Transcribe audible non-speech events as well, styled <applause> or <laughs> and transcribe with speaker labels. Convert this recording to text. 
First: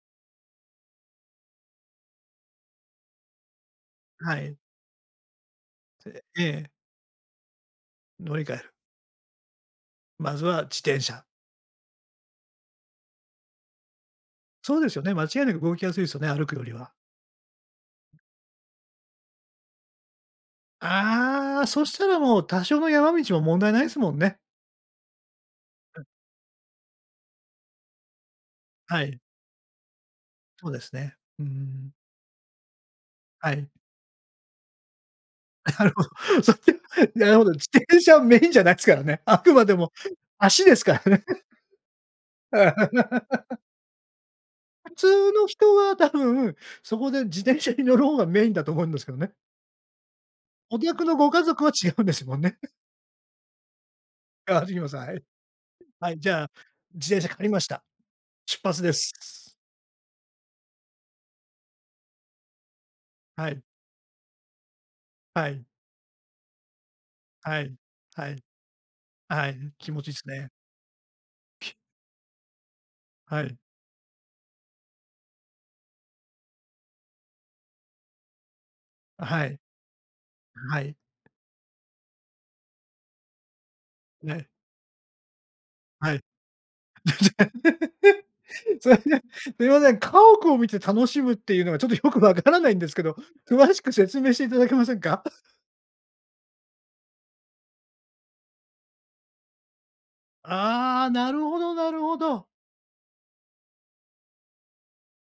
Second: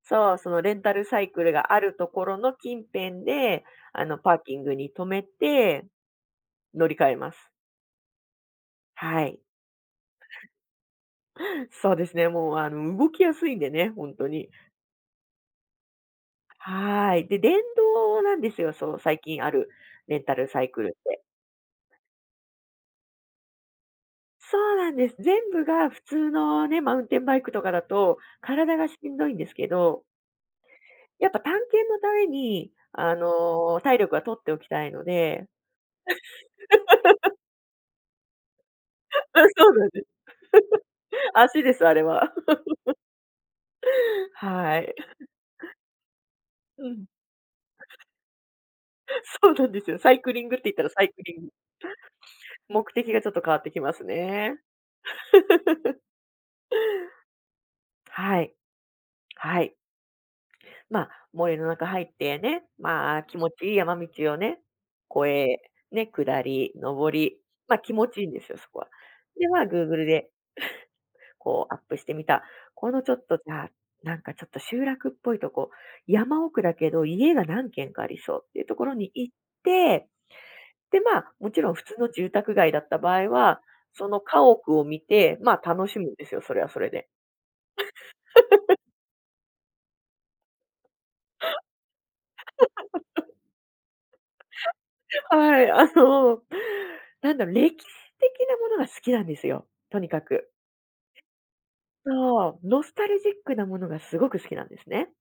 Speaker 1: そう、そのレンタルサイクルがあるところの近辺で、あのパ
Speaker 2: は
Speaker 1: ー
Speaker 2: い。
Speaker 1: キングに止めて、
Speaker 2: <unintelligible> ええ。
Speaker 1: 乗り換えます。
Speaker 2: 乗り換える。
Speaker 1: はい。
Speaker 2: まずは自転車。
Speaker 1: そうですね、もうあの動きやすいんでね、ほんとに。
Speaker 2: そうですよね、間違いなく動きやすいですよね、歩くよりは。
Speaker 1: はい。で、電動なんですよ。そう最近ある、レンタルサイクルって
Speaker 2: ああ、そしたらもう多少の山道も問題ないすもんね。
Speaker 1: そうなんです。全部が
Speaker 2: う
Speaker 1: 普
Speaker 2: ん。
Speaker 1: 通のね、マウンテンバイクとかだと、体がし
Speaker 2: は
Speaker 1: ん
Speaker 2: い。
Speaker 1: どいんですけど
Speaker 2: そうですね。
Speaker 1: やっぱ
Speaker 2: うんうん
Speaker 1: 探
Speaker 2: う
Speaker 1: 検
Speaker 2: ん。
Speaker 1: のために、あ
Speaker 2: はい。
Speaker 1: の体力は取っておきたいので。
Speaker 2: なるほど。それな
Speaker 1: <laughs>
Speaker 2: るほど。自転車メインじゃないすからね。
Speaker 1: <laughs>
Speaker 2: あ
Speaker 1: あ、
Speaker 2: くま
Speaker 1: そ
Speaker 2: で
Speaker 1: うなん
Speaker 2: も、
Speaker 1: で。
Speaker 2: 足ですからね。
Speaker 1: <laughs> 足です、あれは。
Speaker 2: <laughs>
Speaker 1: <laughs> は
Speaker 2: 普
Speaker 1: い。
Speaker 2: 通の
Speaker 1: <laughs>
Speaker 2: 人は多分、
Speaker 1: う
Speaker 2: そ
Speaker 1: ん。
Speaker 2: こで自転車に乗る方がメインだと思うんですけどね。
Speaker 1: <laughs> そうなんですよ、サイクリングって言っ
Speaker 2: お
Speaker 1: たら
Speaker 2: 宅
Speaker 1: サイ
Speaker 2: の
Speaker 1: ク
Speaker 2: ご
Speaker 1: リ
Speaker 2: 家
Speaker 1: ン
Speaker 2: 族は違うんですもんね。
Speaker 1: 目的がちょっと変わってきます
Speaker 2: 変
Speaker 1: ね。
Speaker 2: わってきます、はい。
Speaker 1: <laughs>
Speaker 2: はい、じゃあ、自転車借りました。
Speaker 1: はい。
Speaker 2: 出発です。
Speaker 1: はい。まあ、森の中入ってね、まあ、気
Speaker 2: は
Speaker 1: 持
Speaker 2: い。
Speaker 1: ちいい山道をね、越
Speaker 2: は
Speaker 1: え、
Speaker 2: い。
Speaker 1: ね、下り、上り、
Speaker 2: はい、
Speaker 1: ま、気持ちいい
Speaker 2: は
Speaker 1: んで
Speaker 2: い。
Speaker 1: すよ、そこは。で、
Speaker 2: は
Speaker 1: ま、
Speaker 2: い、気持
Speaker 1: Google
Speaker 2: ちいいす
Speaker 1: で、
Speaker 2: ね。
Speaker 1: <laughs> こうアップして見た、このちょっと
Speaker 2: は
Speaker 1: じ
Speaker 2: い。
Speaker 1: ゃあ、なんかちょっと集落っぽいとこ、山奥だけど家が何軒かありそうっていうところに
Speaker 2: あ、
Speaker 1: 行っ
Speaker 2: はい。
Speaker 1: て、
Speaker 2: はい。
Speaker 1: で、ま、もちろん普通の住宅街だった場合は、その家
Speaker 2: ね。
Speaker 1: 屋を見て、ま、楽しむ
Speaker 2: は
Speaker 1: ん
Speaker 2: い。
Speaker 1: ですよ、それはそれで。
Speaker 2: <laughs>
Speaker 1: <laughs>
Speaker 2: それで、すみません、すみません家屋を見て楽しむっていうのがちょっとよくわからないんですけど、詳しく説明していただけませんか？
Speaker 1: <laughs>
Speaker 2: <laughs>
Speaker 1: はい、あの、なんだろ、歴史的なものが好きなんですよ、とにかく。
Speaker 2: ああ、なるほどなるほど。
Speaker 1: そう、ノスタルジックなものがすごく好きなんですね。